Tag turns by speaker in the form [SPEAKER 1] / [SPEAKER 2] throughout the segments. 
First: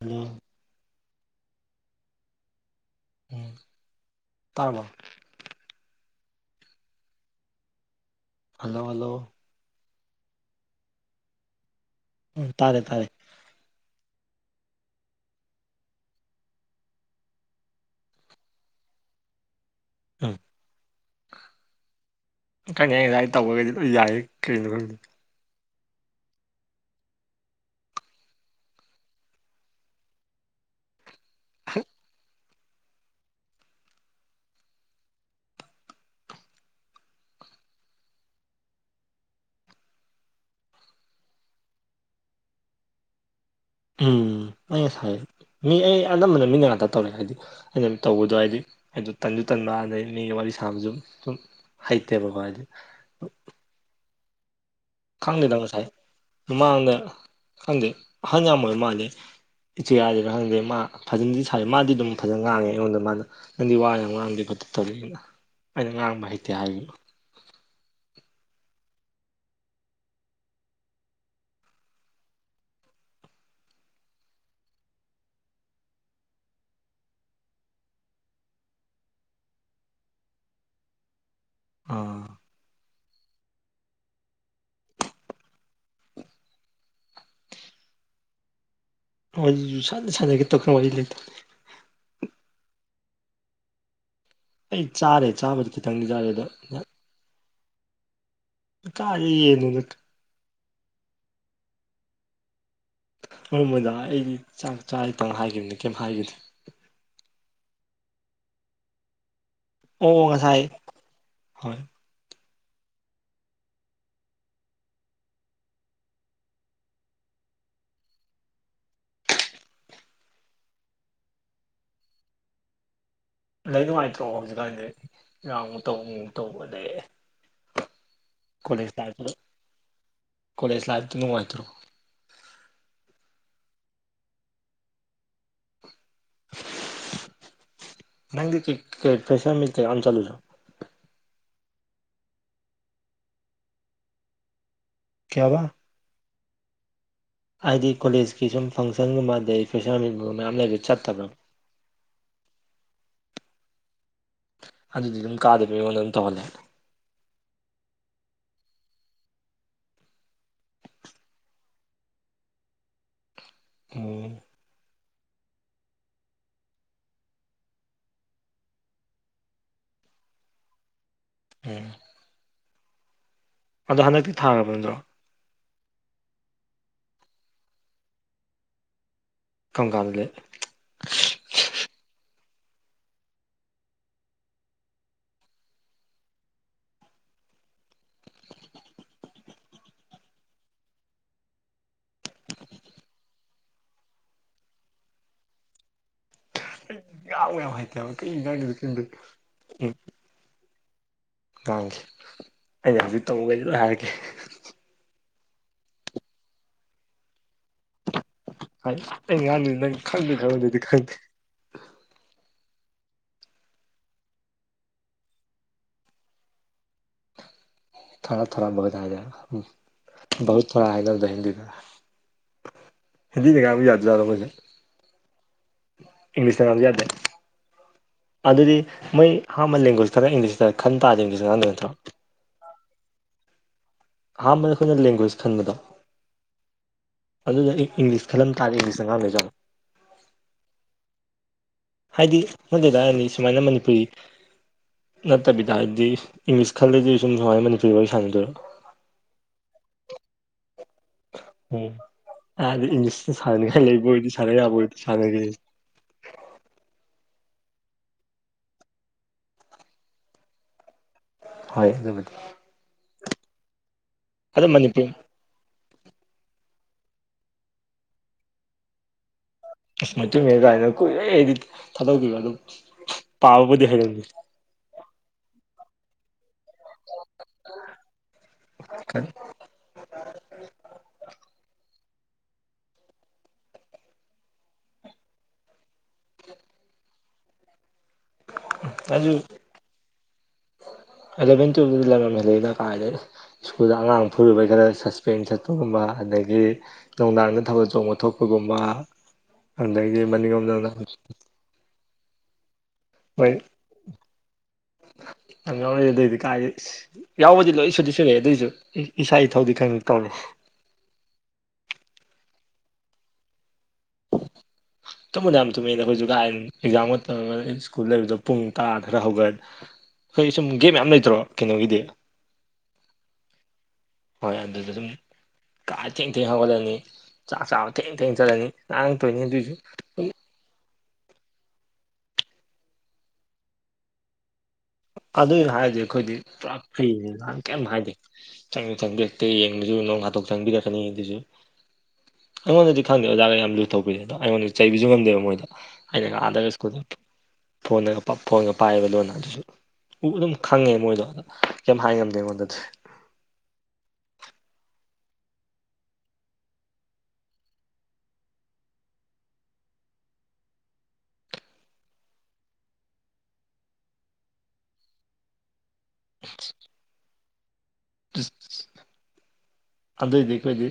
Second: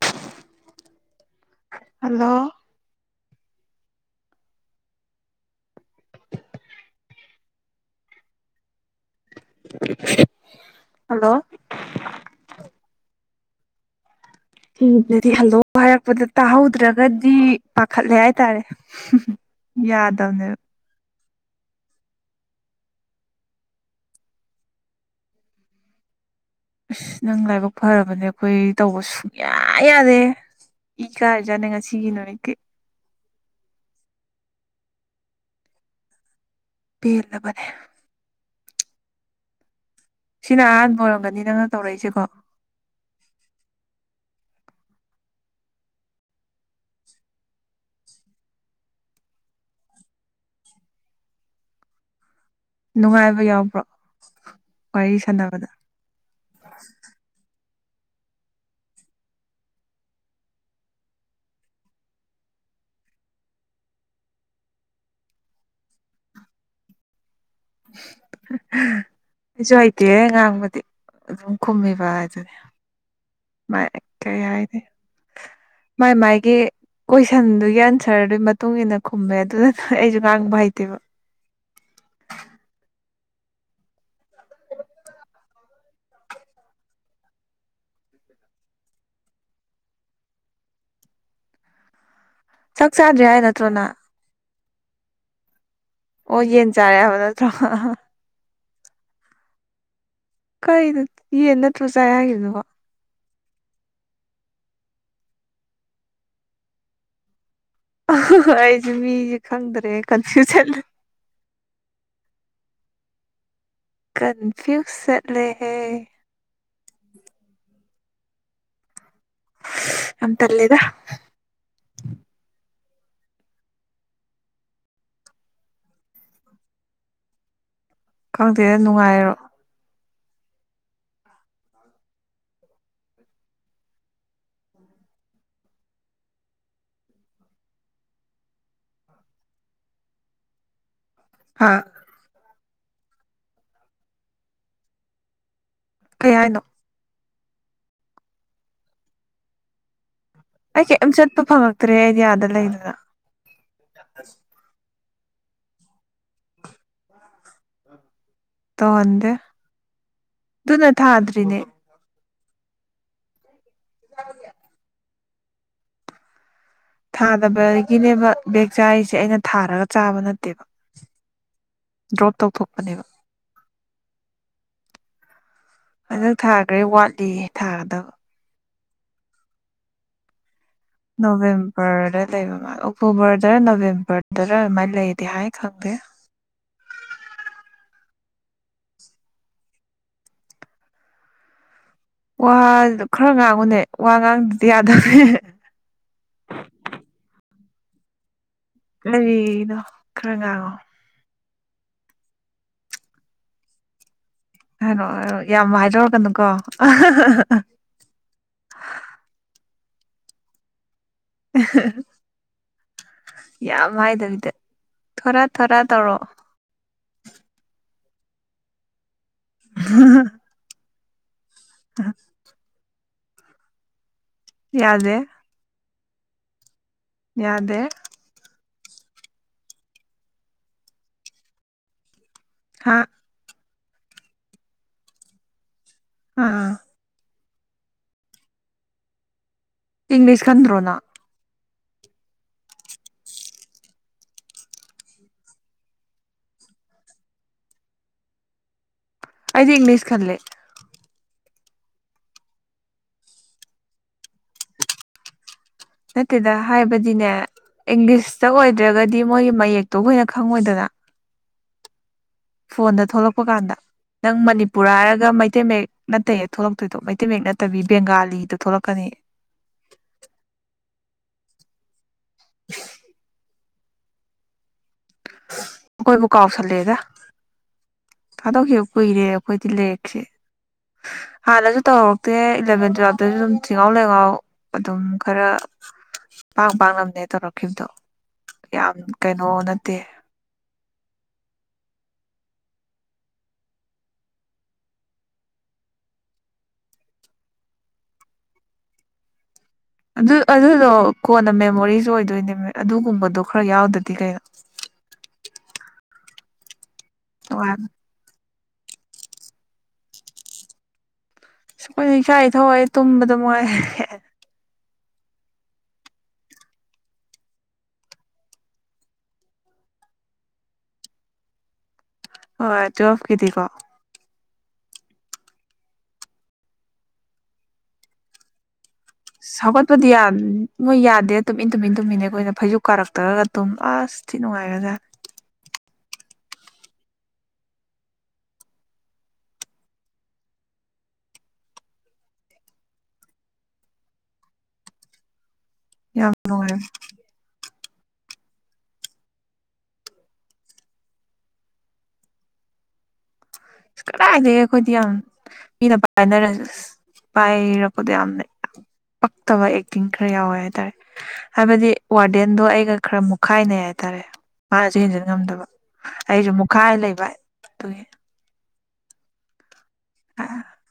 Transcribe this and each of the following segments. [SPEAKER 1] ꯍꯗꯣ
[SPEAKER 2] ꯍꯜꯂꯣ
[SPEAKER 1] ꯎꯝ ꯇꯥꯔꯕ ꯍꯜꯂꯣ ꯍꯜꯂꯣ
[SPEAKER 2] ꯍꯜꯂꯣ
[SPEAKER 1] ꯎꯝ ꯇꯥꯔꯦ ꯇꯥꯔꯦ
[SPEAKER 2] ꯗꯤ ꯍꯜꯂꯣ ꯍꯥꯏꯔꯛꯄꯗ ꯇꯥꯍꯧꯗ꯭ꯔꯒꯗꯤ ꯄꯥꯈꯠꯂꯦ ꯍꯥꯏꯇꯥꯔꯦ ꯌꯥꯗꯧꯅꯦꯕ
[SPEAKER 1] ꯀꯩꯅ ꯌꯥ ꯇꯧꯕꯒꯗꯤ ꯌꯥꯏ ꯀꯔꯤꯅꯣ ꯈ
[SPEAKER 2] ꯑꯁ ꯅꯪ ꯂꯥꯏꯕꯛ ꯐꯔꯕꯅꯦ ꯑꯩꯈꯣꯏ ꯇꯧꯕ ꯁꯨꯡꯌꯥ ꯌꯥꯗꯦ ꯏ ꯀꯥꯔꯖꯥꯠꯅꯦ ꯉꯁꯤꯒꯤ ꯅꯨꯃꯤꯠꯠꯇ ꯐ ꯑ ꯐꯔ ꯁꯤꯅ ꯑꯍꯥꯟꯕ ꯑꯣꯏꯔꯝꯒꯅꯤ ꯅꯪꯅ ꯇꯧꯔꯛꯏꯁꯀꯣ
[SPEAKER 1] ꯎꯝ ꯑꯁꯥꯏ ꯃꯤ ꯑꯩ ꯑꯅꯝꯕꯅ ꯃꯤꯅ ꯉꯥꯛꯇ ꯇꯧꯔꯦ ꯍꯥꯏꯗꯤ ꯑꯩꯅ ꯇꯧꯕꯗꯣ ꯍꯥꯏꯗꯤ ꯑꯗꯨ ꯇꯟꯁꯨ ꯇꯟꯕ ꯑꯗꯩ ꯃꯤꯒꯤ ꯋꯥꯔꯤ ꯏꯁꯥ ꯑꯃꯁꯁꯨ ꯁꯨꯝ ꯍꯩꯇꯦꯕꯀꯣ ꯍꯥꯏꯗꯤ
[SPEAKER 2] ꯅꯨꯡꯉꯥꯏꯕ ꯌꯥꯎꯕ꯭ꯔꯣ ꯋꯥꯔꯤ
[SPEAKER 1] ꯈꯪꯗꯦꯗ
[SPEAKER 2] ꯁꯥꯟꯅꯕꯗ
[SPEAKER 1] ꯉꯁꯥꯏ ꯃꯃꯥꯡꯗ ꯈꯪꯗꯦ ꯑꯍꯜ ꯌꯥꯝꯃꯕ ꯃꯥꯜꯂꯦ ꯏꯆꯦ ꯍꯥꯏꯗꯦꯅ ꯈꯪꯗꯦ ꯃꯥ ꯐꯖꯅꯗꯤ ꯁ ꯃꯥꯗꯤ ꯑꯗꯨꯝ ꯐꯖꯅ ꯉꯥꯡꯉꯦ ꯑꯩꯉꯣꯟꯗ ꯃꯥꯗ ꯅꯪꯗꯤ ꯋꯥ ꯌꯥꯝ ꯉꯥꯡꯗꯤꯦ ꯐꯖ ꯇꯧꯔꯤꯅꯤꯅ ꯑꯩꯅ ꯉꯥꯡꯕ ꯍꯩꯇꯦ ꯍꯥꯏꯈꯤꯕꯅ
[SPEAKER 2] [unintelligible] ꯑꯩꯁꯨ ꯍꯩꯇꯦ ꯉꯥꯡꯕꯗꯤ ꯑꯗꯨꯝ ꯈꯨꯝꯃꯤꯕ ꯍꯥꯏꯗꯨꯅꯦ ꯃ ꯀ ꯌꯥꯏꯗꯤ
[SPEAKER 1] [unintelligible] [unintelligible]
[SPEAKER 2] ꯃꯥꯏ ꯃꯥꯒꯦ ꯀꯣꯏꯁꯟꯗꯨꯒꯤ ꯑꯟꯁꯔꯗꯨꯒꯤ ꯃꯇꯨꯡ ꯏꯟꯅ ꯈꯨꯝꯃꯦ ꯑꯗꯨꯅ ꯅ ꯑꯩꯁꯨ ꯉꯥꯡꯕ ꯍꯩꯇꯦꯕ
[SPEAKER 1] ꯑꯥ ꯥꯟꯗ ꯁꯥꯥꯟꯗꯒꯤ ꯇꯈ ꯋꯥꯔꯤ ꯂꯩꯇ
[SPEAKER 2] ꯆꯥꯛ ꯆꯥꯗ꯭ꯔꯦ ꯍꯥꯏ ꯅꯠꯇ꯭ꯔꯣꯅ
[SPEAKER 1] ꯑꯩ ꯆꯥꯔꯦ ꯆꯥ
[SPEAKER 2] ꯑꯣ ꯌꯦꯟ ꯆꯥꯔꯦ ꯍꯥꯏꯕ ꯅꯠꯇ꯭ꯔꯣ
[SPEAKER 1] ꯀꯥꯒꯤ ꯌꯦꯅꯦ ꯑꯗꯨ
[SPEAKER 2] ꯀꯥꯏꯅ ꯌꯦꯅꯠ ꯔꯣ ꯆꯥꯏ ꯍꯥꯏꯒꯤꯗꯨ ꯋꯥ
[SPEAKER 1] ꯑꯔꯝꯕꯗꯥ ꯑꯩꯗꯤ ꯆꯥꯛ ꯆꯥꯔꯤ ꯄꯪ ꯍꯥꯏꯈꯤꯕꯅꯤ ꯀꯩꯝ ꯍꯥꯏꯈꯤꯅꯤ
[SPEAKER 2] ꯑꯩꯁꯨꯦ ꯃꯤꯁꯦ ꯈꯪꯗ꯭ꯔꯦ
[SPEAKER 1] ꯑꯣ ꯉꯁꯥꯏ
[SPEAKER 2] ꯀꯟꯐ꯭ꯌꯨꯁꯟ
[SPEAKER 1] ꯍꯣꯏ
[SPEAKER 2] ꯀꯟꯐ꯭ꯌꯨꯁꯠꯂꯦꯍꯦ ꯑꯇꯂꯦꯗ
[SPEAKER 1] ꯂꯩ ꯅꯨꯡꯉꯥꯏꯇ꯭ꯔꯣ ꯍꯧꯖꯤꯛꯀꯥꯟꯗꯤ ꯌꯥ ꯑꯃꯨꯛ ꯇꯧꯕꯨꯨꯛ ꯇꯧꯕ ꯂꯩ
[SPEAKER 2] ꯈꯪꯗꯦ
[SPEAKER 1] ꯀꯣꯂꯦꯖ
[SPEAKER 2] ꯅꯨꯡꯉꯥꯏꯔꯣ
[SPEAKER 1] ꯂꯥꯏꯐꯇꯨ ꯀꯣꯂꯦꯖ ꯂꯥꯏꯕꯅꯉꯥꯏꯇ꯭ꯔꯣ [unintelligible] ꯅꯗꯤ ꯀꯩ ꯐꯩꯁ ꯑ ꯆꯂꯁꯨ
[SPEAKER 2] ꯍꯥ
[SPEAKER 1] ꯀꯌꯥ ꯋꯥ
[SPEAKER 2] ꯀꯩ ꯍꯥꯏꯅꯣ
[SPEAKER 1] ꯍꯥꯏꯗꯤ ꯀꯣꯂꯦꯖꯀꯤ ꯁꯨꯝ ꯐꯪꯁꯟꯒꯨꯝꯕꯗꯩ ꯐꯣꯏꯁꯥꯃꯤ
[SPEAKER 2] ꯑꯩ ꯀꯔꯤꯝ ꯆꯠꯄ ꯐꯪꯉꯛꯇ꯭ꯔꯦ ꯑꯗꯤꯌꯥꯗ ꯂꯩꯗꯅ
[SPEAKER 1] ꯑꯗꯨꯝ ꯀꯥꯗꯕꯤ ꯋꯥꯅꯝ ꯇꯣꯂ
[SPEAKER 2] ꯇꯟꯦ ꯗꯨꯅꯠꯇ꯭ꯅꯦ
[SPEAKER 1] ꯑꯣꯝ
[SPEAKER 2] ꯊꯥꯗꯕꯗꯒꯤꯅꯦꯕ ꯕꯦꯦꯛ ꯆꯥꯔꯤꯁꯦ ꯑꯩꯅ ꯊꯥꯔꯒ ꯆꯥꯕ ꯅꯠꯇꯦꯕ
[SPEAKER 1] ꯎꯝ
[SPEAKER 2] ꯗ꯭ꯔꯣꯞ ꯇꯧꯊꯣꯛꯄꯅꯦꯕ
[SPEAKER 1] ꯑꯗꯣ ꯍꯟꯗꯛꯇꯤ ꯊꯥꯈꯔꯕꯗꯣ
[SPEAKER 2] ꯑꯗꯨꯗꯛ ꯊꯥꯈ꯭ꯔꯔꯤ ꯋꯥꯠꯂꯤ ꯊꯥꯒꯗꯕ
[SPEAKER 1] ꯀꯪꯒꯥꯜꯒꯦ
[SPEAKER 2] ꯅꯕꯦꯝꯕꯔ ꯂꯩꯕ ꯑꯣꯛꯇꯣꯕꯔꯗꯔ ꯅꯕꯦꯝꯕꯔꯗꯔ ꯑꯗꯨꯃꯥꯏꯅ ꯂꯩꯗꯦ ꯍꯥꯏ ꯈꯪꯗꯦ
[SPEAKER 1] [unintelligible]
[SPEAKER 2] ꯋꯥꯗꯨ ꯈꯔ ꯉꯥꯡꯉꯨꯅꯦ ꯋꯥ ꯉꯥꯡꯕꯗꯤ ꯌꯥꯗꯕꯅꯦ
[SPEAKER 1] ꯌꯥ ꯌꯥ ꯍꯥꯏꯥꯏ ꯇ ꯀꯩ ꯉꯥꯡꯉꯤꯅꯣ ꯈꯪꯗꯦ
[SPEAKER 2] ꯀꯔꯤꯅꯣ
[SPEAKER 1] ꯎꯝ
[SPEAKER 2] ꯈꯔ ꯉꯥꯡꯉꯣ
[SPEAKER 1] ꯉꯥꯡꯈꯤ ꯑꯩꯅ ꯍꯧꯖꯤꯛ ꯇꯝꯃꯨꯒ ꯂ ꯍꯥꯏꯔꯛꯒꯦ
[SPEAKER 2] ꯍꯥꯏꯣ ꯌꯥꯝ ꯋꯥꯏꯔꯔꯒꯅꯨꯀꯣ
[SPEAKER 1] ꯈꯪꯗꯦ ꯈꯪꯗ ꯑꯗꯨꯗꯤ ꯈꯪꯗꯦ
[SPEAKER 2] [unintelligible] ꯌꯥꯝ ꯍꯥꯏꯗꯕꯤꯗ ꯊꯣꯔꯥ ꯊꯣꯔꯥ ꯇꯧꯔꯑꯣ
[SPEAKER 1] ꯊꯔ ꯊꯔ ꯍꯥꯏꯗ ꯊꯔ ꯍꯥꯏꯗꯗ
[SPEAKER 2] ꯇ
[SPEAKER 1] ꯍꯤꯟꯗꯤ ꯅ ꯀꯕꯤ ꯌꯥꯥꯖꯗꯣꯏ
[SPEAKER 2] ꯌꯥꯗꯦ
[SPEAKER 1] ꯏꯪꯂꯤꯁ ꯀ ꯌꯥꯗ
[SPEAKER 2] ꯌꯥꯗꯦ
[SPEAKER 1] ꯑꯗꯨꯗꯤ ꯃꯣꯏ ꯑꯍꯥꯟꯕ ꯂꯦꯡꯒ꯭ꯋꯦꯖ ꯈꯔ ꯏꯪꯂꯤꯁꯇ ꯈꯟ ꯇꯥꯗ ꯏꯪꯂꯤꯁꯇ ꯉꯥꯡꯗꯦ ꯅꯠꯇ꯭ꯔꯣ
[SPEAKER 2] ꯍꯥ
[SPEAKER 1] ꯍꯥꯥ ꯃ ꯑꯩꯣꯏꯅ ꯂꯦꯡꯒ꯭ꯋꯦꯖ ꯈꯟꯕꯗꯣ
[SPEAKER 2] ꯑꯥ
[SPEAKER 1] ꯑꯗꯨꯗ ꯑꯩ ꯏꯪꯂꯤꯁ ꯈꯜꯂꯝ ꯇꯥꯔꯦ ꯏꯪꯂꯤꯁ ꯑꯉꯥꯡ ꯂꯩꯖꯠꯕꯣ
[SPEAKER 2] ꯏꯪꯂꯤꯁ ꯀꯟ꯭ꯔꯣꯅ
[SPEAKER 1] ꯍꯥꯏꯗꯤ ꯃꯣꯏ ꯂꯩꯇꯥꯔꯅꯤ ꯁꯨꯃꯥꯏꯅ ꯃꯅꯤꯄꯨꯔꯤ ꯅꯠꯇꯕꯤꯗ ꯍꯥꯏꯗꯤ ꯏꯪꯂꯤꯁ ꯈꯜꯂꯗꯤ ꯁꯨꯝ ꯁꯨꯉꯥꯏ ꯃꯅꯤꯄꯨ ꯋꯥꯔꯤ ꯋꯥꯔꯤ ꯁꯥꯟꯅꯗꯣꯏꯔꯣ
[SPEAKER 2] ꯑꯩꯗꯤ ꯏꯪꯂꯤꯁ ꯈꯂ
[SPEAKER 1] ꯎ ꯏꯪꯂꯤꯁ ꯁꯅ ꯂꯩꯕꯣꯏꯗꯤ ꯁꯔ ꯌꯥꯕꯣꯏ ꯁ
[SPEAKER 2] ꯅꯠꯇꯦꯗ ꯍꯥꯏꯕꯗꯤꯅꯦ ꯏꯪꯂꯤꯁꯇ ꯑꯣꯏꯗ꯭ꯔꯒꯗꯤ ꯃꯣꯏꯒꯤ ꯃꯌꯦꯛꯇꯣ ꯑꯩꯈꯣꯏꯅ ꯈꯪꯉꯣꯏꯗꯅ
[SPEAKER 1] ꯍꯣꯏ ꯑꯗꯨꯗꯤ
[SPEAKER 2] ꯐꯣꯟꯗ ꯊꯣꯛꯂꯛꯄ ꯀꯥꯟꯗ ꯅꯪ
[SPEAKER 1] ꯑꯗꯣ
[SPEAKER 2] ꯃꯅꯤꯄꯨꯔ
[SPEAKER 1] ꯃꯅꯤꯄꯨꯔꯤ
[SPEAKER 2] ꯍꯥꯏꯔꯒ ꯃꯩꯇꯩ ꯃꯌꯦꯛ ꯅꯠꯇꯩꯌꯦ ꯊꯣꯛꯂꯛꯇꯣꯏꯗꯣ ꯃꯩꯇꯩ ꯃꯌꯦꯛ ꯅꯠꯇꯕꯤ ꯕꯦꯡꯒꯥꯂꯤꯗꯣ ꯊꯣꯛꯂꯛꯀꯅꯤ
[SPEAKER 1] ꯑꯁꯃꯥꯏꯨ ꯀꯥꯏꯅ ꯀꯨꯏꯔꯦ ꯑꯩꯗꯤ ꯊꯥꯗꯣꯛꯈꯤꯕ ꯑꯗꯨ ꯄꯥꯕꯕꯨꯗꯤ ꯍꯩꯔꯝꯒꯦ [inaudible]
[SPEAKER 2] ꯀꯣꯏ ꯃꯀꯥꯥꯎꯁ ꯂꯩꯗ ꯊꯥꯗꯣꯛꯈꯤꯕ ꯀꯨꯏꯔꯦ ꯑꯩꯈꯣꯏꯗꯤ ꯂꯦꯛꯁꯦ ꯍꯥꯟꯅꯁꯨ ꯇꯧ ꯦ ꯏꯂꯚꯦꯟ ꯇꯨꯋꯦꯜꯞꯇꯁꯨ ꯑꯗꯨꯝ ꯊꯤꯍꯥꯎ ꯂꯩꯉꯥꯎ ꯑꯗꯨꯝ ꯈꯔ ꯄꯥꯛ ꯄꯥꯛ ꯉꯝꯅꯦ ꯇꯧꯔꯛꯈꯤꯕꯗꯣ ꯌꯥꯝ ꯀꯩꯅꯣꯅ
[SPEAKER 1] ꯑꯗꯕ ꯇ ꯂ ꯑꯩꯅ ꯀꯥꯏꯗ ꯁ꯭ꯀꯨꯜꯗ ꯑꯉꯥꯡ ꯐꯨꯔꯨꯕꯩ ꯈꯔ ꯁꯁꯄꯦꯟ ꯆꯠꯇꯔꯝꯕ ꯑꯗꯒꯤ ꯅ ꯊꯕ ꯆꯣꯡꯕ ꯊꯣꯛꯄꯒꯨꯝꯕ ꯑꯗꯒꯤ
[SPEAKER 2] ꯑꯗꯨ
[SPEAKER 1] ꯃꯅꯤꯡꯂꯣꯝꯗꯅ
[SPEAKER 2] ꯑꯗꯨꯗꯣ ꯀꯣꯟꯅ ꯃꯦꯃꯣꯔꯤꯁꯨ ꯑꯣꯏꯗꯣꯏꯅꯦ ꯑꯗꯨꯒꯨꯝꯕꯗꯣ ꯈꯔ ꯌꯥꯎꯗꯗꯤ ꯀꯩꯅꯣ
[SPEAKER 1] ꯌꯥꯝꯪ ꯌꯥꯎꯔꯛꯑꯦ ꯑꯗꯨꯑꯣꯏꯗꯤ ꯀꯥꯏꯦ ꯌꯥꯎꯕꯗꯤ ꯂꯣꯏ
[SPEAKER 2] ꯅꯨꯡꯉꯥꯏꯕꯅꯦ
[SPEAKER 1] ꯁꯨꯗꯤꯤ ꯁꯨꯔꯛꯑꯦ ꯑꯗꯨꯑꯣꯏꯁꯨ ꯏꯁꯥ ꯏꯊꯧꯗꯤ ꯈꯪꯉ ꯇꯧꯅꯤ
[SPEAKER 2] ꯁ ꯑꯩꯣꯏꯅ ꯏꯆꯥ ꯏ ꯊꯧꯏ ꯇꯨꯝꯕꯗ ꯃꯣꯏ
[SPEAKER 1] [unintelligible] ꯇꯨꯝꯗ ꯌꯥꯝ ꯇꯨꯝꯃꯦꯗ ꯑꯩꯈꯣꯏꯁꯨ ꯀꯥꯏ ꯑꯦꯛꯖꯥꯝꯒ ꯁ꯭ꯀꯨꯜ ꯂꯩꯕꯗꯣ ꯄꯨꯡ ꯇꯔꯥ ꯈꯔ ꯍꯧꯒꯠ ꯍꯣꯏ ꯁꯨꯝ ꯒꯦꯝ ꯌꯥꯝꯌꯥꯝ ꯂꯩꯇ꯭ꯔꯣ ꯀꯩꯅꯣꯒꯤꯗꯤ
[SPEAKER 2] ꯍ ꯇ ꯑꯣꯐ ꯀꯦꯗꯤ ꯀꯣ
[SPEAKER 1] ꯍꯣꯏ ꯑꯗꯨꯗ ꯑꯗꯨꯝ ꯀꯥ ꯊꯦꯡ ꯊꯦꯡ ꯍꯧꯒꯠꯂꯅꯤ ꯆꯥꯛ ꯆꯥꯕ ꯊꯦꯡ ꯊꯦꯡ ꯆꯠꯂꯅꯤ ꯉꯥꯡꯉꯛꯇꯣꯏꯅꯤ ꯑꯗꯨꯏꯁꯨ
[SPEAKER 2] ꯁꯒꯠꯕꯨꯗꯤꯌꯥ ꯃꯣꯏ ꯌꯥꯗꯦ ꯇꯨꯃꯤꯟ ꯇꯨꯃꯤꯟ ꯇꯨꯝꯃꯤꯅꯦ ꯑꯩꯈꯣꯏꯅ ꯐꯩꯖ ꯀꯥꯔꯛꯇ꯭ꯔꯒ ꯇꯨꯝ ꯑꯁ ꯊꯤ ꯅꯨꯡꯉꯥꯏꯔꯁꯦ
[SPEAKER 1] ꯑꯗꯨꯏꯅ ꯍꯥꯏꯔꯗꯤ ꯑꯩꯈꯣꯏꯗꯤ ꯄꯨꯔꯥ ꯐꯔꯤ ꯅꯍꯥꯟ ꯀꯩꯝ ꯍꯥꯏꯗꯤꯦꯪ ꯆꯪꯗꯛꯇ ꯌꯦꯡꯕꯁꯨ ꯂꯣꯡ ꯍꯥꯣꯛ ꯆꯪꯕꯤꯒ ꯈꯅꯤꯁꯨ ꯑꯩꯉꯣꯟꯗꯗꯤ ꯈꯪꯗꯦ ꯑꯣꯖꯥꯒ ꯌꯥꯝ ꯂꯨꯊꯧꯕꯄꯤꯔꯦ ꯑꯗꯣ ꯑꯩꯉꯣꯟꯗ ꯆꯩꯕꯤꯁꯨ ꯉꯝꯗꯦꯕ ꯃꯣꯏꯗ ꯑꯩꯅ
[SPEAKER 2] ꯌꯥꯝ
[SPEAKER 1] ꯉꯥꯗꯒ
[SPEAKER 2] ꯅꯨꯡꯉꯥꯏꯕꯅꯦ
[SPEAKER 1] ꯁꯀꯨꯜꯗ ꯐꯣꯟꯉꯒ ꯐꯣꯟꯉꯒ ꯄꯥꯏꯔꯤꯕ ꯂꯣꯟ ꯑꯗꯨꯁꯨ ꯎ ꯑꯗꯨꯝ ꯈꯪꯉꯦ ꯃꯣꯏꯗꯣ ꯑ ꯀꯩꯝ ꯍꯥꯏ ꯉꯝꯗꯦ ꯑꯩꯉꯣꯟꯗꯗꯤ
[SPEAKER 2] ꯀꯗꯥꯏꯗꯒꯤ ꯑꯩꯈꯣꯏꯗꯤ ꯌꯥꯝ ꯃꯤꯅ ꯄꯥꯏꯅꯔꯁꯤ ꯑ ꯄꯥꯏ ꯏꯔꯀꯣꯗꯤ ꯌꯥꯝꯝ ꯂꯩ ꯄꯛꯇꯕ ꯑꯦꯛꯇꯤꯡ ꯈꯔ ꯌꯥꯎꯋꯦ ꯍꯥꯏꯇꯥꯔꯦ ꯍꯥꯏꯕꯗꯤ ꯋꯥꯔꯗꯦꯟꯗꯣ ꯑꯩꯒ ꯈꯔ ꯃꯨꯠꯈꯥꯏꯅꯩ ꯍꯥꯏꯇꯥꯔꯦ ꯃꯥꯅꯁꯨ ꯍꯦꯟꯖꯤꯟ ꯉꯝꯗꯕ ꯑꯩꯁꯨ ꯃꯨꯈꯥꯏ ꯂꯩꯕ ꯑꯗꯨꯒꯤ
[SPEAKER 1] ꯑꯗꯨꯏꯗꯤ ꯑꯩꯈꯣꯏꯗꯤ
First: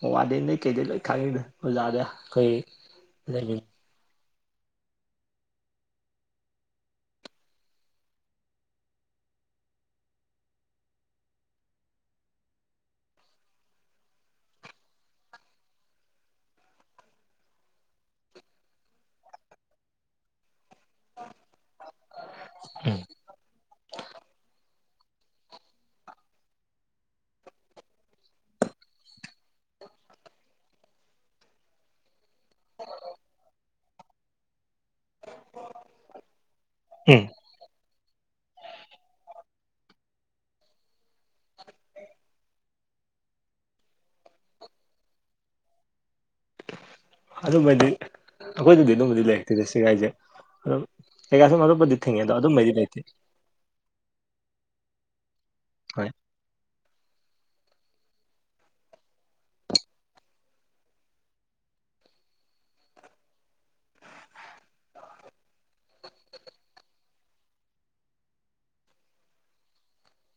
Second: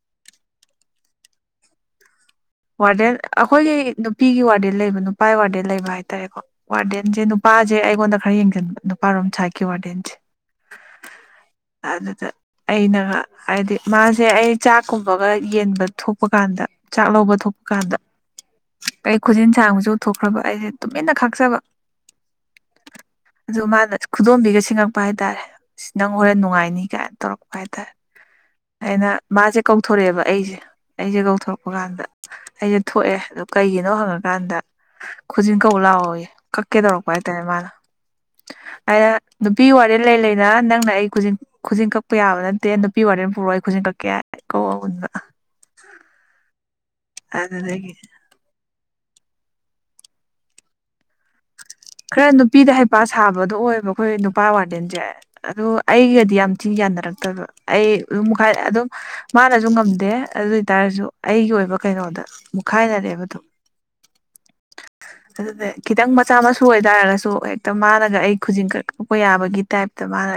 [SPEAKER 1] ꯋꯥ ꯋꯥꯗꯅꯦ ꯀꯩꯗ ꯂꯩ ꯈꯥꯏ ꯍꯧꯖꯥꯗꯦ
[SPEAKER 2] ꯋꯥꯔꯗꯦꯟ ꯑꯩꯈꯣꯏꯒꯤ ꯅꯨꯄꯤꯒꯤ ꯋꯥꯔꯗꯦꯟ ꯂꯩꯕ ꯅꯨꯄꯥꯒꯤ ꯋꯥꯔꯗꯦꯟ ꯂꯩꯕ ꯍꯥꯏꯇꯥꯔꯦꯀꯣ ꯋꯥꯔꯗꯦꯟꯁꯦ ꯅꯨꯄꯥꯁꯦ ꯑꯩꯉꯣꯟꯗ ꯈꯔ ꯌꯦꯡꯁꯤꯟꯕ ꯅꯨꯄꯥꯔꯣ ꯆꯥꯀꯤ ꯋꯥꯦ
[SPEAKER 1] [inaudible]
[SPEAKER 2] ꯑꯗꯨꯗ ꯑꯩꯅꯒ ꯍꯥꯏꯗꯤ ꯃꯥꯁꯦ ꯑꯩ ꯆꯥꯛꯀꯨꯝꯕꯒ ꯌꯦꯟꯕ ꯊꯣꯛꯄ ꯀꯥꯟꯗ ꯆꯥꯛꯂꯧꯕ ꯊꯣꯛꯄ ꯀꯥꯟꯗ ꯀꯩ ꯈꯨꯖꯤꯟ ꯁꯥꯡꯕꯁꯨ ꯊꯣꯛꯈ꯭ꯔꯕ ꯑꯩꯁꯦ ꯇꯨꯃꯤꯟꯅ ꯈꯥꯛꯆꯕ ꯑꯗꯨ ꯃꯥꯅ ꯈꯨꯗꯣꯝꯕꯤꯒꯁ ꯄ ꯍꯥꯏ ꯇꯔꯦ ꯁꯤ ꯅꯪ ꯍꯣꯔꯦꯟ ꯅꯨꯡꯉꯥꯏꯅꯤ ꯀꯥꯏꯅ ꯇꯧꯔꯛꯄ ꯍꯥꯏꯇꯥꯔꯦ ꯑꯩꯅ ꯃꯥꯁꯦ ꯀꯧꯊꯣꯔꯛꯑꯦꯕ ꯑꯩꯁꯦ ꯑꯩꯁꯦ ꯀꯧꯊꯣꯔꯛꯄ ꯀꯥꯟꯗ ꯑꯩꯁꯦ ꯊꯣꯛꯑꯦ ꯀꯩꯒꯤꯅꯣ ꯍꯪꯉꯀꯥꯟꯗ ꯈꯨꯖꯤꯟ ꯀꯧꯕꯧ ꯂꯥꯛꯑꯣꯋ ꯀꯛꯀꯦ ꯇꯧꯔꯛꯄ ꯍꯥꯏꯇꯥꯔꯦ ꯃꯥꯅ
[SPEAKER 1] ꯍ
[SPEAKER 2] ꯍꯥꯏꯗ ꯅꯨꯄꯤ ꯋꯥꯔꯦ ꯂꯩ ꯂꯩꯅ ꯅꯪꯅ ꯑꯩ ꯈꯨ ꯈꯨꯖꯤꯤꯡ ꯀꯛꯄ ꯌꯥꯕ ꯅꯠꯇꯦ ꯅꯨꯄꯤ ꯋꯥꯔꯦ ꯄꯨꯔꯛ ꯑꯩ ꯈꯨꯖꯤꯟ ꯀꯛꯀꯦ ꯀꯧ ꯎꯟꯕ ꯍꯥꯏ ꯑꯗꯨ
[SPEAKER 1] ꯑꯗꯨꯃꯗꯤ
[SPEAKER 2] ꯊꯒꯤ
[SPEAKER 1] ꯑꯩꯈꯣꯏꯗꯗꯤ ꯑꯗꯨꯝꯕꯨꯗꯤ ꯂꯩꯔꯛꯇꯦꯗꯦ ꯁꯤꯒꯥꯏꯁꯦ ꯑꯗꯨꯝ ꯀꯩꯀꯥꯏ ꯁꯨꯝ ꯑꯗꯨꯝ
[SPEAKER 2] ꯈꯔ ꯅꯨꯄꯤꯗ ꯍꯩꯄꯥ ꯁꯥꯕꯗꯣ ꯑꯣꯏꯕ ꯑꯩꯈꯣꯏ ꯅꯨꯄꯥ ꯋꯥꯔꯗꯦꯟꯁꯦ ꯑ
[SPEAKER 1] ꯍꯣꯏ
[SPEAKER 2] ꯑꯩꯒꯗꯤ ꯌꯥꯝ ꯊꯤꯅ ꯌꯥꯅꯔꯛꯇꯕ ꯑꯩ ꯑꯗꯨꯝ ꯃꯈꯥꯏ ꯑꯗꯨꯝ ꯃꯥꯅꯁꯨ ꯉꯝꯗꯦ ꯑꯗꯨ ꯑꯣꯏꯇꯥꯔꯁꯨ ꯑꯩꯒꯤ ꯑꯣꯏꯕ ꯀꯩꯅꯣꯗ ꯃꯨꯛꯈꯥꯏꯅꯔꯦꯕꯗꯣ
[SPEAKER 1] [inaudible]
[SPEAKER 2] ꯑꯗꯨ ꯈꯤꯇꯪ ꯃꯆꯥ ꯃꯁꯨ ꯁꯨ ꯑꯣꯏ ꯇꯥꯔꯒꯁꯨ ꯍꯦꯛꯇ ꯃꯥꯅꯒ ꯑꯩ ꯈꯨꯖꯤꯤꯡ ꯀꯛꯂꯛꯄ ꯌꯥꯕꯒꯤ ꯇꯥꯏꯞꯇ ꯃꯥꯅ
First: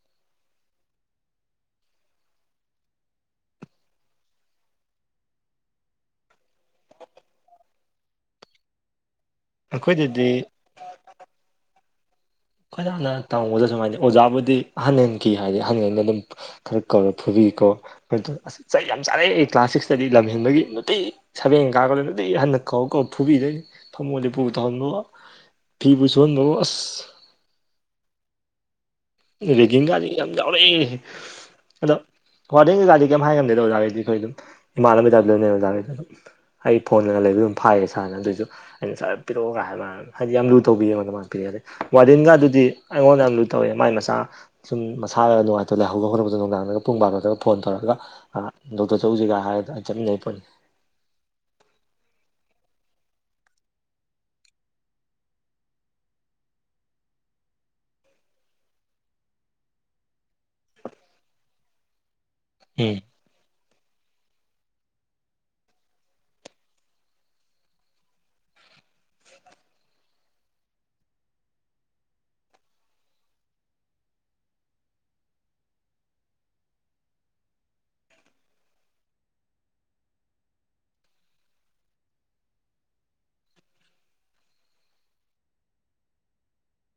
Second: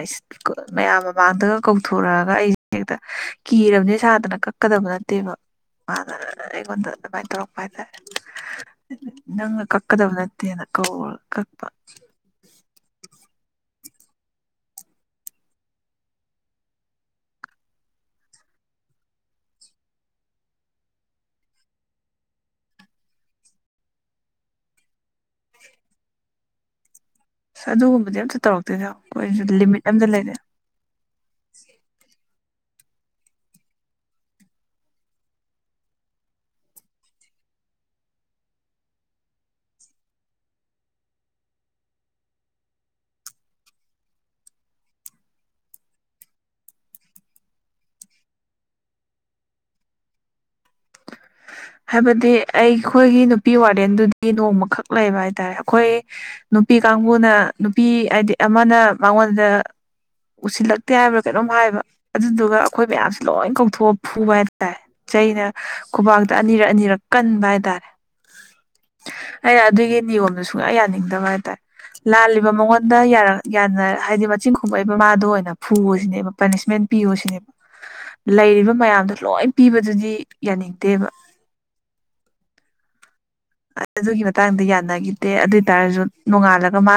[SPEAKER 2] ꯃꯌꯥꯝ ꯑꯃ ꯥꯟꯗꯒ ꯀꯧꯊꯣꯔꯛꯑꯒ ꯑꯩꯁꯦ ꯍꯦꯛꯇ ꯀꯤꯔꯕꯅꯦ ꯁꯥꯗꯅ ꯀꯛꯀꯗꯕ ꯅꯠꯇꯦꯕ ꯑꯔꯤꯒꯣꯟ ꯅ ꯃꯥꯏ ꯇꯔꯄꯥꯏꯗꯦ ꯅꯪ
[SPEAKER 1] ꯑꯩꯈꯣꯏꯗꯗꯤ
[SPEAKER 2] ꯀꯛꯗꯕꯅꯠꯇꯦꯅ ꯀꯣ [unintelligible]
[SPEAKER 1] ꯑꯩꯣꯏ ꯌꯥꯝꯅ ꯇꯧꯕꯗ ꯁꯨꯃꯥꯏꯅ ꯑꯣꯖꯥꯕꯨꯗꯤ ꯑꯍꯟ ꯍꯟꯈꯤ ꯍꯥꯏꯗꯤ ꯑꯍꯟ ꯍꯟꯗ ꯑꯗꯨꯝ ꯈꯔ ꯀꯧꯔ ꯐꯨꯕꯤ ꯁ ꯌꯥꯝ ꯆꯥꯅꯩ ꯀ꯭ꯂꯥꯁ ꯁꯤꯛꯁꯇꯗꯤ ꯂꯝ ꯍꯦꯟꯕꯒꯤ ꯅꯨꯇꯩ ꯁꯕꯦꯟ ꯀꯥꯒ ꯍꯟꯅ ꯀꯧ ꯀꯧ ꯐꯨꯕꯤꯗꯩ ꯊꯝꯃꯣꯗꯤ ꯄꯨꯨꯕꯨ ꯇꯧꯍꯟꯕꯣ ꯐꯤꯕꯨ ꯁꯨꯍꯟꯕꯣ ꯑꯁ
[SPEAKER 2] ꯑꯁ ꯑꯗꯨꯒꯨꯝꯕꯗꯤ ꯑꯝꯇ ꯇꯧꯔꯛꯇꯣꯏꯅ
[SPEAKER 1] ꯔꯦꯒꯤꯡꯒꯥꯥꯁ ꯌꯥꯝ ꯌꯥꯎꯔꯛꯑꯦꯅꯦ ꯑꯗꯣ ꯍꯗꯦꯟ ꯖꯥꯗꯤ ꯀꯩꯝ ꯍꯥꯏꯔꯝꯗꯦꯗꯣ ꯑꯣꯖꯥꯩꯗꯤ ꯑꯩꯈꯣꯏ ꯑꯗꯨꯝ ꯏꯃꯥꯟꯅꯕꯕꯤꯗ ꯂꯣꯏꯅ ꯑꯣꯖꯥꯈꯗꯤ ꯑꯗꯨꯝ ꯑꯩ ꯐꯣꯟꯒ ꯂꯩ ꯑꯗꯨꯝ ꯐꯥꯏꯌꯦ ꯁꯥꯔꯅ ꯑꯗꯨꯁꯨ ꯑꯩꯅꯔ ꯄꯤꯔꯛꯑꯣꯒ ꯍꯥꯏꯗꯤ ꯌꯥꯝ ꯂꯨ ꯇꯧꯕꯤꯉ ꯑꯗꯨ ꯄꯤꯛꯦ ꯑꯗ ꯋꯥꯔꯗꯤꯒ ꯑꯗꯨꯗꯤ ꯑꯩꯉꯣꯟ ꯌꯥꯝ ꯂꯨ ꯇꯧꯋꯦ ꯃꯥꯏ ꯃꯁ ꯃꯆꯥ ꯁꯨꯝ ꯃꯁꯥꯗ ꯅꯨꯡꯉꯥꯏꯇꯕ ꯂꯥꯏꯍꯧꯕꯒ ꯍꯧꯠꯛꯄꯗ ꯅꯨꯡꯗꯥꯡꯔꯒ ꯄꯨꯡ ꯄꯥꯂꯗꯒ ꯐꯣꯟ ꯇꯧꯔꯒ ꯗꯣꯛꯇꯔ ꯁꯨꯝ ꯍꯥꯏꯆ ꯅ
[SPEAKER 2] ꯍꯥꯏꯕꯗꯤ ꯑꯩꯈꯣꯏꯒꯤ ꯅꯨꯄꯤ ꯋꯥꯔꯦꯟꯗꯨꯗꯤ ꯅꯣꯡꯃꯈꯛ ꯂꯩꯕ ꯍꯥꯏꯇꯥꯔꯦ ꯑꯩꯈꯣꯏ ꯅꯨꯄꯤ ꯀꯥꯡꯕꯨꯅ ꯅꯨꯄꯤ ꯍꯥꯏꯗꯤ ꯑꯃꯅ ꯃꯉꯣꯟꯗ ꯎꯁꯤꯜꯂꯛꯇꯦ ꯍꯥꯏꯕ꯭ꯔꯥ ꯀꯩꯅꯣꯝ ꯍꯥꯏꯕ ꯑꯗꯨꯗꯨꯒ ꯑꯩꯈꯣꯏ
[SPEAKER 1] ꯎꯝ
[SPEAKER 2] ꯃꯌꯥꯝꯁ ꯂꯣꯏ ꯀꯧꯊꯣꯛꯑ ꯐꯨꯕ ꯍꯥꯏꯇꯥꯔꯦ ꯆꯩꯅ ꯈꯨꯕꯥꯛꯇ ꯑꯅꯤꯔꯛ ꯑꯅꯤꯔꯛ ꯀꯟꯕ ꯍꯥꯏꯇꯥꯔꯦ ꯑꯩꯅ ꯑꯗꯨꯒꯤ ꯅꯤꯌꯣꯝꯗꯣ ꯁꯨꯡꯌꯥ ꯌꯥꯅꯤꯡꯗꯕ ꯍꯥꯏꯇꯥꯔꯦ ꯂꯥꯜꯂꯤꯕ ꯃꯉꯣꯟꯗꯔ ꯌꯥꯅ ꯍꯥꯏꯗꯤ ꯃꯆꯤꯟ ꯈꯣꯃꯛꯛꯏꯕ ꯃꯥꯗ ꯑꯣꯏꯅ ꯐꯨꯕꯁꯤꯅꯦꯕ ꯄꯅꯤꯁꯃꯦꯟ ꯄꯤꯌꯣ ꯁꯤꯅꯦꯕ ꯂꯩꯔꯤꯕ ꯃꯌꯥꯝꯗꯣ ꯂꯣꯏ ꯄꯤꯕꯗꯨꯗꯤ ꯌꯥꯅꯤꯡꯗꯦꯕ ꯑꯗꯨꯒꯤ ꯃꯇꯥꯡꯗ ꯌꯥꯅꯈꯤꯗꯦ ꯑꯗꯨꯏ ꯇꯔꯁꯨ ꯅꯣꯡꯉꯥꯜꯂꯒ ꯃꯥ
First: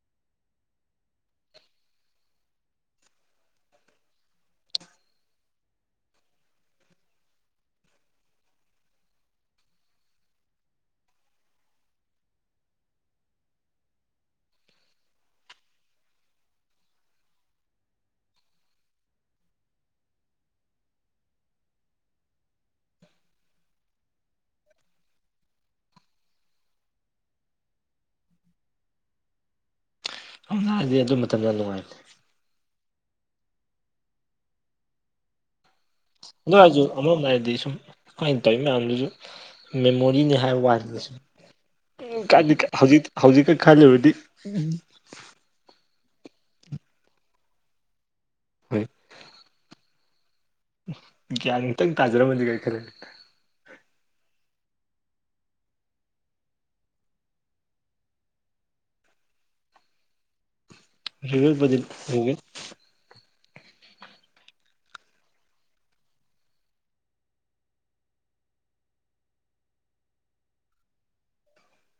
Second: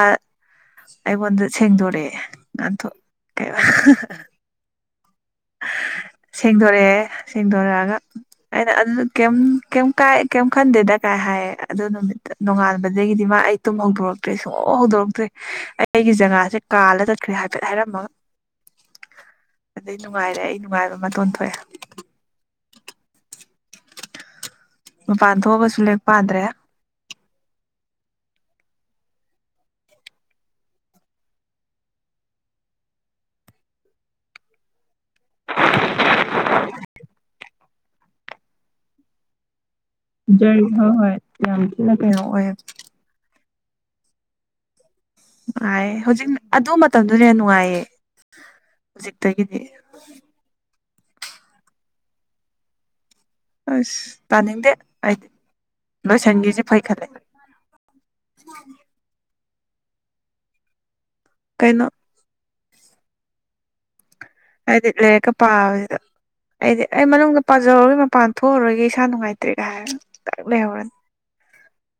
[SPEAKER 2] ꯑꯩꯉꯣꯟꯗ ꯁꯦꯡꯗꯣꯔꯛꯑꯦ ꯉꯥꯟꯊ ꯀꯩ
[SPEAKER 1] [inaudible]
[SPEAKER 2] ꯁꯦꯡꯗꯣꯔꯛꯑꯦ ꯁꯦꯡꯗꯣꯔꯛꯑꯒ ꯑꯩꯅ ꯑꯗꯨ ꯀꯩ ꯀꯥꯏ ꯀꯩꯝ ꯈꯟꯗꯦꯗ ꯀꯥꯏ ꯍꯥꯏꯌꯦ ꯑꯗꯨ ꯅꯨꯃꯤꯠꯇ ꯅꯣꯡꯉꯥꯟꯕꯗꯒꯤꯗꯤ ꯃꯥ ꯑꯩ ꯇꯨꯝ ꯍꯧꯗꯣꯔꯛꯇ꯭ꯔꯦ ꯁꯨꯡ ꯍꯧꯗꯣꯔꯛꯇ꯭ꯔꯦ ꯑꯩꯒꯤ ꯖꯒꯥꯦ ꯁꯦ ꯀꯥꯗ ꯆꯠꯈ꯭ꯔꯦ ꯍꯥꯏꯐꯦꯠ ꯍꯥꯏꯔꯝꯃꯒ
[SPEAKER 1] [unintelligible]
[SPEAKER 2] ꯑꯗꯨꯗꯩ ꯅꯨꯡꯉꯥꯏꯔꯦ ꯑꯩ ꯅꯨꯡꯉꯥꯏꯕ ꯑꯃꯇ ꯑꯣ ꯊꯣꯛꯑꯦ ꯕꯥꯥꯗꯣꯕꯁꯂꯦ ꯄꯥꯗ꯭ꯔꯦ
[SPEAKER 1] ꯑꯗꯨꯔꯗꯤ ꯑꯗꯨ ꯃꯇꯝ ꯌꯥꯝ ꯅꯨꯡꯉꯥꯏꯔꯦ ꯑꯗꯨꯁꯨ ꯑꯃꯃꯝ ꯍꯥꯏꯔꯗꯤ ꯁꯨꯝ ꯀꯃꯥꯏꯅ ꯇꯧꯋꯤ ꯃꯌꯥꯝꯗꯨꯁꯨ ꯃꯦꯃꯣꯔꯤꯅꯤ ꯍꯥꯏꯕ
[SPEAKER 2] ꯖꯔ ꯍꯣꯏ
[SPEAKER 1] ꯋꯥꯗꯁꯨ
[SPEAKER 2] ꯍꯣꯏ ꯌꯥꯝ ꯊꯤꯅ ꯀꯩꯅꯣ ꯑꯣꯏꯌꯦ
[SPEAKER 1] ꯍꯧꯖꯤꯛ ꯍꯧꯖꯤꯛ ꯈꯜꯂꯕꯗꯤ
[SPEAKER 2] ꯍꯧꯖꯤꯛ ꯑꯗꯨ ꯃꯇꯝꯗꯨꯅ ꯌꯥꯝ ꯅꯨꯡꯉꯥꯏꯌꯦ
[SPEAKER 1] ꯍꯣꯏ
[SPEAKER 2] ꯍꯧꯖꯤꯛꯇꯒꯤꯗꯤ ꯎ
[SPEAKER 1] ꯒ꯭ꯌꯥꯟ ꯇꯪ ꯇꯥꯖꯔꯝꯃꯗꯤꯦ ꯀꯔꯤ ꯈꯔ
[SPEAKER 2] ꯑꯁ ꯇꯥꯅꯤꯡꯗꯦꯗꯤ ꯂꯣꯏꯁꯒꯤꯁꯦ ꯐꯩꯈꯂꯦ ꯎꯝ
[SPEAKER 1] ꯔꯤꯒꯦꯜ ꯗꯤ
[SPEAKER 2] ꯀꯩꯅꯣ
[SPEAKER 1] ꯔꯤꯒꯦꯜ
[SPEAKER 2] ꯑꯗꯤ ꯂꯩꯦꯒ ꯄꯥꯕꯗ ꯑꯩꯗꯤ ꯑꯩ ꯃꯅꯨꯡꯗ ꯄꯥꯖꯍꯧꯔꯣꯏ ꯃꯄꯥꯟ ꯊꯣꯛꯎꯔꯣꯏꯒꯦ ꯏꯁꯥ ꯅꯨꯡꯉꯥꯏꯇ꯭ꯔꯦꯒ ꯍꯥꯏꯔ ꯂꯩꯍꯧꯔꯅꯤ
[SPEAKER 1] [unintelligible]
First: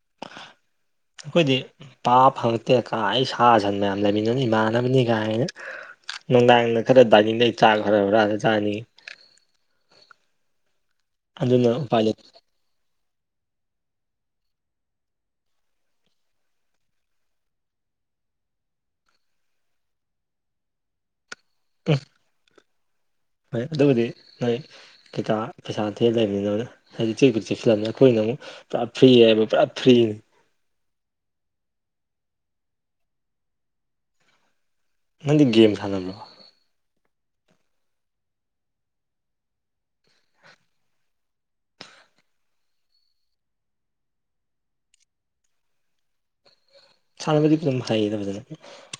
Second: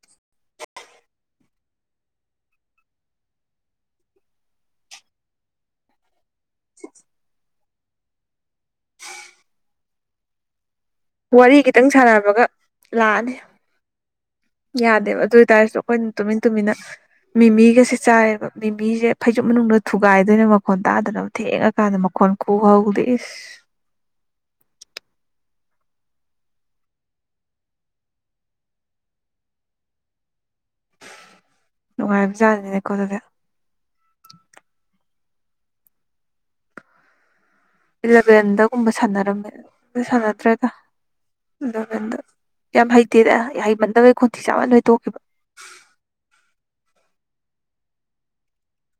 [SPEAKER 1] ꯑꯩꯈꯣꯏꯗꯤ ꯄꯥꯕ ꯐꯪꯉꯛꯇꯦ ꯀꯥꯏ ꯑꯩ ꯁꯥ ꯁꯟ ꯃꯌꯥꯝ ꯂꯩꯃꯤꯟꯅꯅꯤ ꯏꯃꯥꯟꯅꯕꯅꯤ ꯀꯥꯏꯅ ꯅꯨꯡꯗꯥꯡꯗ ꯈꯔ ꯗꯥꯏꯅꯤꯡꯗꯩ ꯆꯥꯈ꯭ꯔꯕ꯭ꯔꯥ ꯆꯥꯅꯤꯤ
[SPEAKER 2] ꯋꯥꯔꯤ ꯈꯤꯇꯪ
[SPEAKER 1] ꯎꯄꯥꯏ ꯂꯩꯇꯦ
[SPEAKER 2] ꯁꯥꯟꯅꯕꯒ ꯂꯥꯛꯑꯅꯤ ꯌꯥꯗꯦꯕ ꯑꯗꯨ ꯑꯣꯏꯇꯥꯔꯁꯨ ꯑꯩꯈꯣꯏꯅ ꯇꯨꯃꯤꯟ ꯇꯨꯃꯤꯟꯅ ꯃꯤꯃꯤꯒꯁꯦ ꯆꯥꯏꯌꯦꯕ ꯃꯤꯃꯤꯁꯦ ꯐꯩꯖꯨꯞ ꯃꯅꯨꯡꯗ ꯊꯨꯒꯥꯏꯗꯣꯏꯅ ꯃꯈꯣꯟ ꯇꯥꯗꯅꯕ ꯊꯦꯡꯉꯀꯥꯟꯗ ꯃꯈꯣꯟ ꯀ ꯍꯧꯗꯛꯏꯦ
[SPEAKER 1] ꯍꯣꯏ ꯑꯗꯨꯕꯨꯗꯤ ꯅꯣꯏ ꯈꯤꯇ ꯄꯩꯁꯥ ꯊꯦꯜ ꯂꯩꯕꯅꯤꯅ ꯍꯥꯏꯗꯤ ꯎꯆꯦ ꯀꯆꯦ ꯐꯤꯂꯝ ꯑꯩꯈꯣꯏꯅ ꯐꯔꯤ ꯍꯥꯏꯕ ꯄ ꯐꯔꯤ
[SPEAKER 2] ꯅꯨꯡꯉꯥꯏꯕꯤꯖꯖꯅꯤꯈꯣ ꯑꯗꯨꯗ
[SPEAKER 1] ꯅꯪꯗꯤ ꯒꯦꯝ ꯁꯥꯟꯅꯕ꯭ꯔꯣ
[SPEAKER 2] ꯏꯂꯚꯦꯟꯗꯒꯨꯝꯕ ꯁꯥꯟꯅꯔꯝꯃꯦ ꯁꯥꯟꯅꯗ꯭ꯔꯦꯗ ꯃꯟꯗ ꯌꯥꯝ ꯍꯩꯇꯦꯗ ꯍꯩꯃꯟꯗꯕꯩ ꯈꯣꯟꯇꯤ ꯆꯥꯃꯟ ꯂꯣꯏ ꯇ ꯊꯣꯛꯈꯤꯕ
[SPEAKER 1] [unintelligible] ꯁꯥꯟꯅꯕꯗꯤ ꯑꯗꯨꯝ ꯍꯩꯌꯦꯗꯕ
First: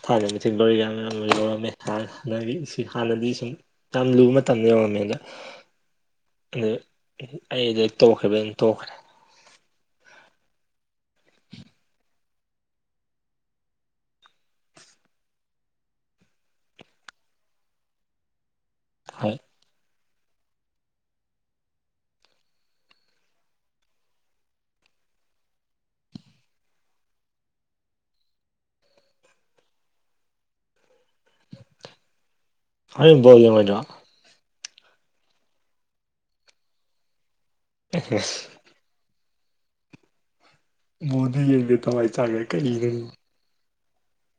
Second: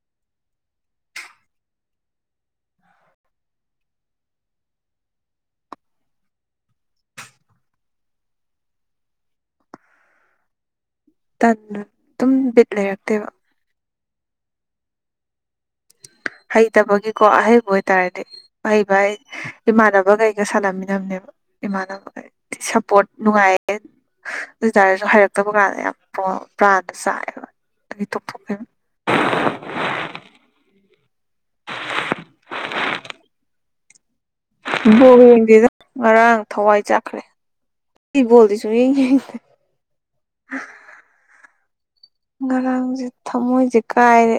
[SPEAKER 1] ꯐꯖꯅ ꯊꯥꯅ ꯆ ꯂꯔꯤꯒ ꯂꯧꯔꯝꯃꯦ ꯊ ꯍꯥꯟꯅꯒꯤ ꯏꯁꯤꯡ ꯍꯥꯟꯅꯗꯤ ꯁꯨꯝ ꯌꯥꯝ ꯂꯨꯕ ꯃꯇꯝꯗ ꯌꯧꯔꯝꯃꯦ ꯑꯗ ꯑꯗꯨ ꯑꯩ ꯑꯗꯨ ꯇꯣꯛꯈꯈꯤꯕꯅ ꯇꯣꯛꯈ꯭ꯔꯦ
[SPEAKER 2] ꯇ ꯑꯗꯨꯝ ꯕꯤꯠ ꯂꯩꯔꯛꯇꯦꯕ ꯍꯩꯇꯕꯒꯤꯀꯣ ꯑꯍꯩꯕ ꯑꯣꯏꯇꯥꯔꯗꯤ ꯍꯍꯩꯕ
[SPEAKER 1] ꯍꯣꯏ
[SPEAKER 2] ꯏꯃꯥꯟꯅꯕ ꯀꯩꯒ ꯁꯥꯥꯟꯂꯝꯃꯤꯟꯅꯕꯅꯦꯕ ꯏꯃꯥꯟꯅꯕ ꯁꯞꯄꯣꯔꯠ ꯅꯨꯡꯉꯥꯏꯌꯦ ꯑꯗꯨꯇꯥꯔꯁꯨ ꯍꯥꯏꯩꯔꯛꯇꯕ ꯀꯥꯟꯗ ꯌꯥꯝ ꯄ꯭ꯔꯥꯅ ꯁꯥꯏꯌꯦꯕ ꯇꯣꯞ
[SPEAKER 1] ꯑ ꯃ
[SPEAKER 2] ꯕꯣꯜ ꯌꯦꯡꯗꯦꯗ ꯉꯔꯥꯡ ꯊꯋꯥꯏ ꯆꯥꯈ꯭ꯔꯦ ꯑꯩꯕꯣꯜꯗꯤ ꯁꯨꯡ ꯌꯦꯡ ꯌꯦꯡꯗꯦ ꯑ
[SPEAKER 1] ꯃꯣꯗꯤ ꯌꯦꯡ
[SPEAKER 2] ꯉꯔꯥꯡꯁꯦ ꯊꯃꯣꯏꯁꯦ ꯀꯥꯏꯔꯦ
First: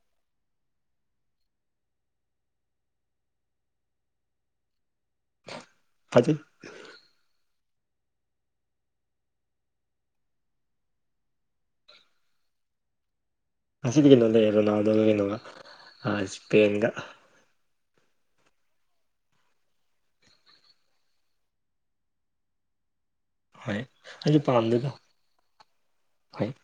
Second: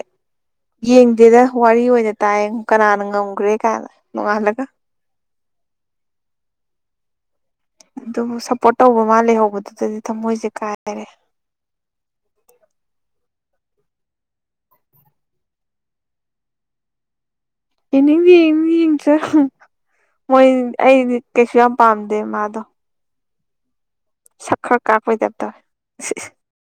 [SPEAKER 2] ꯌꯦꯡꯗꯦꯗ ꯋꯥꯔꯤ ꯑꯣꯏꯅ ꯇꯥꯏꯌꯦ ꯀꯅꯥꯅ ꯉꯝꯈ꯭ꯔꯦ ꯀꯥꯏꯅ ꯅꯣꯡꯉꯥꯜꯂꯒ
[SPEAKER 1] ꯐꯖꯤ
[SPEAKER 2] ꯑꯗꯨꯕꯨ ꯁꯞꯄꯣꯔꯠ ꯇꯧꯕ ꯃꯥꯜꯂꯦ ꯍꯧꯕꯗꯨꯗꯗꯤ ꯊꯃꯣꯏꯁꯦ ꯀꯥꯏꯔꯦ
[SPEAKER 1] [unintelligible] ꯉꯁꯤꯗꯤ ꯀꯩꯅꯣ ꯂꯩꯌꯦꯦ ꯔꯣꯅꯥꯜꯗꯣꯒꯤ ꯀꯩꯅꯣꯒ ꯏꯁꯄꯦꯟꯒ
[SPEAKER 2] ꯑꯦꯗꯤ ꯌꯦ ꯏꯆ ꯃꯣꯏ ꯑꯩꯗꯤ ꯀꯩꯁꯨ ꯌꯥꯝ ꯄꯥꯝꯗꯦ ꯃꯥꯗꯣ
[SPEAKER 1] ꯍꯣꯏ ꯑꯗꯨꯗꯤ
[SPEAKER 2] ꯁꯛ ꯈꯔ
[SPEAKER 1] ꯄꯥꯝꯗꯨꯒ
[SPEAKER 2] ꯀꯥꯛꯄꯩ ꯇꯥꯏꯞ ꯇꯧꯋꯦ
[SPEAKER 1] ꯍꯣꯏ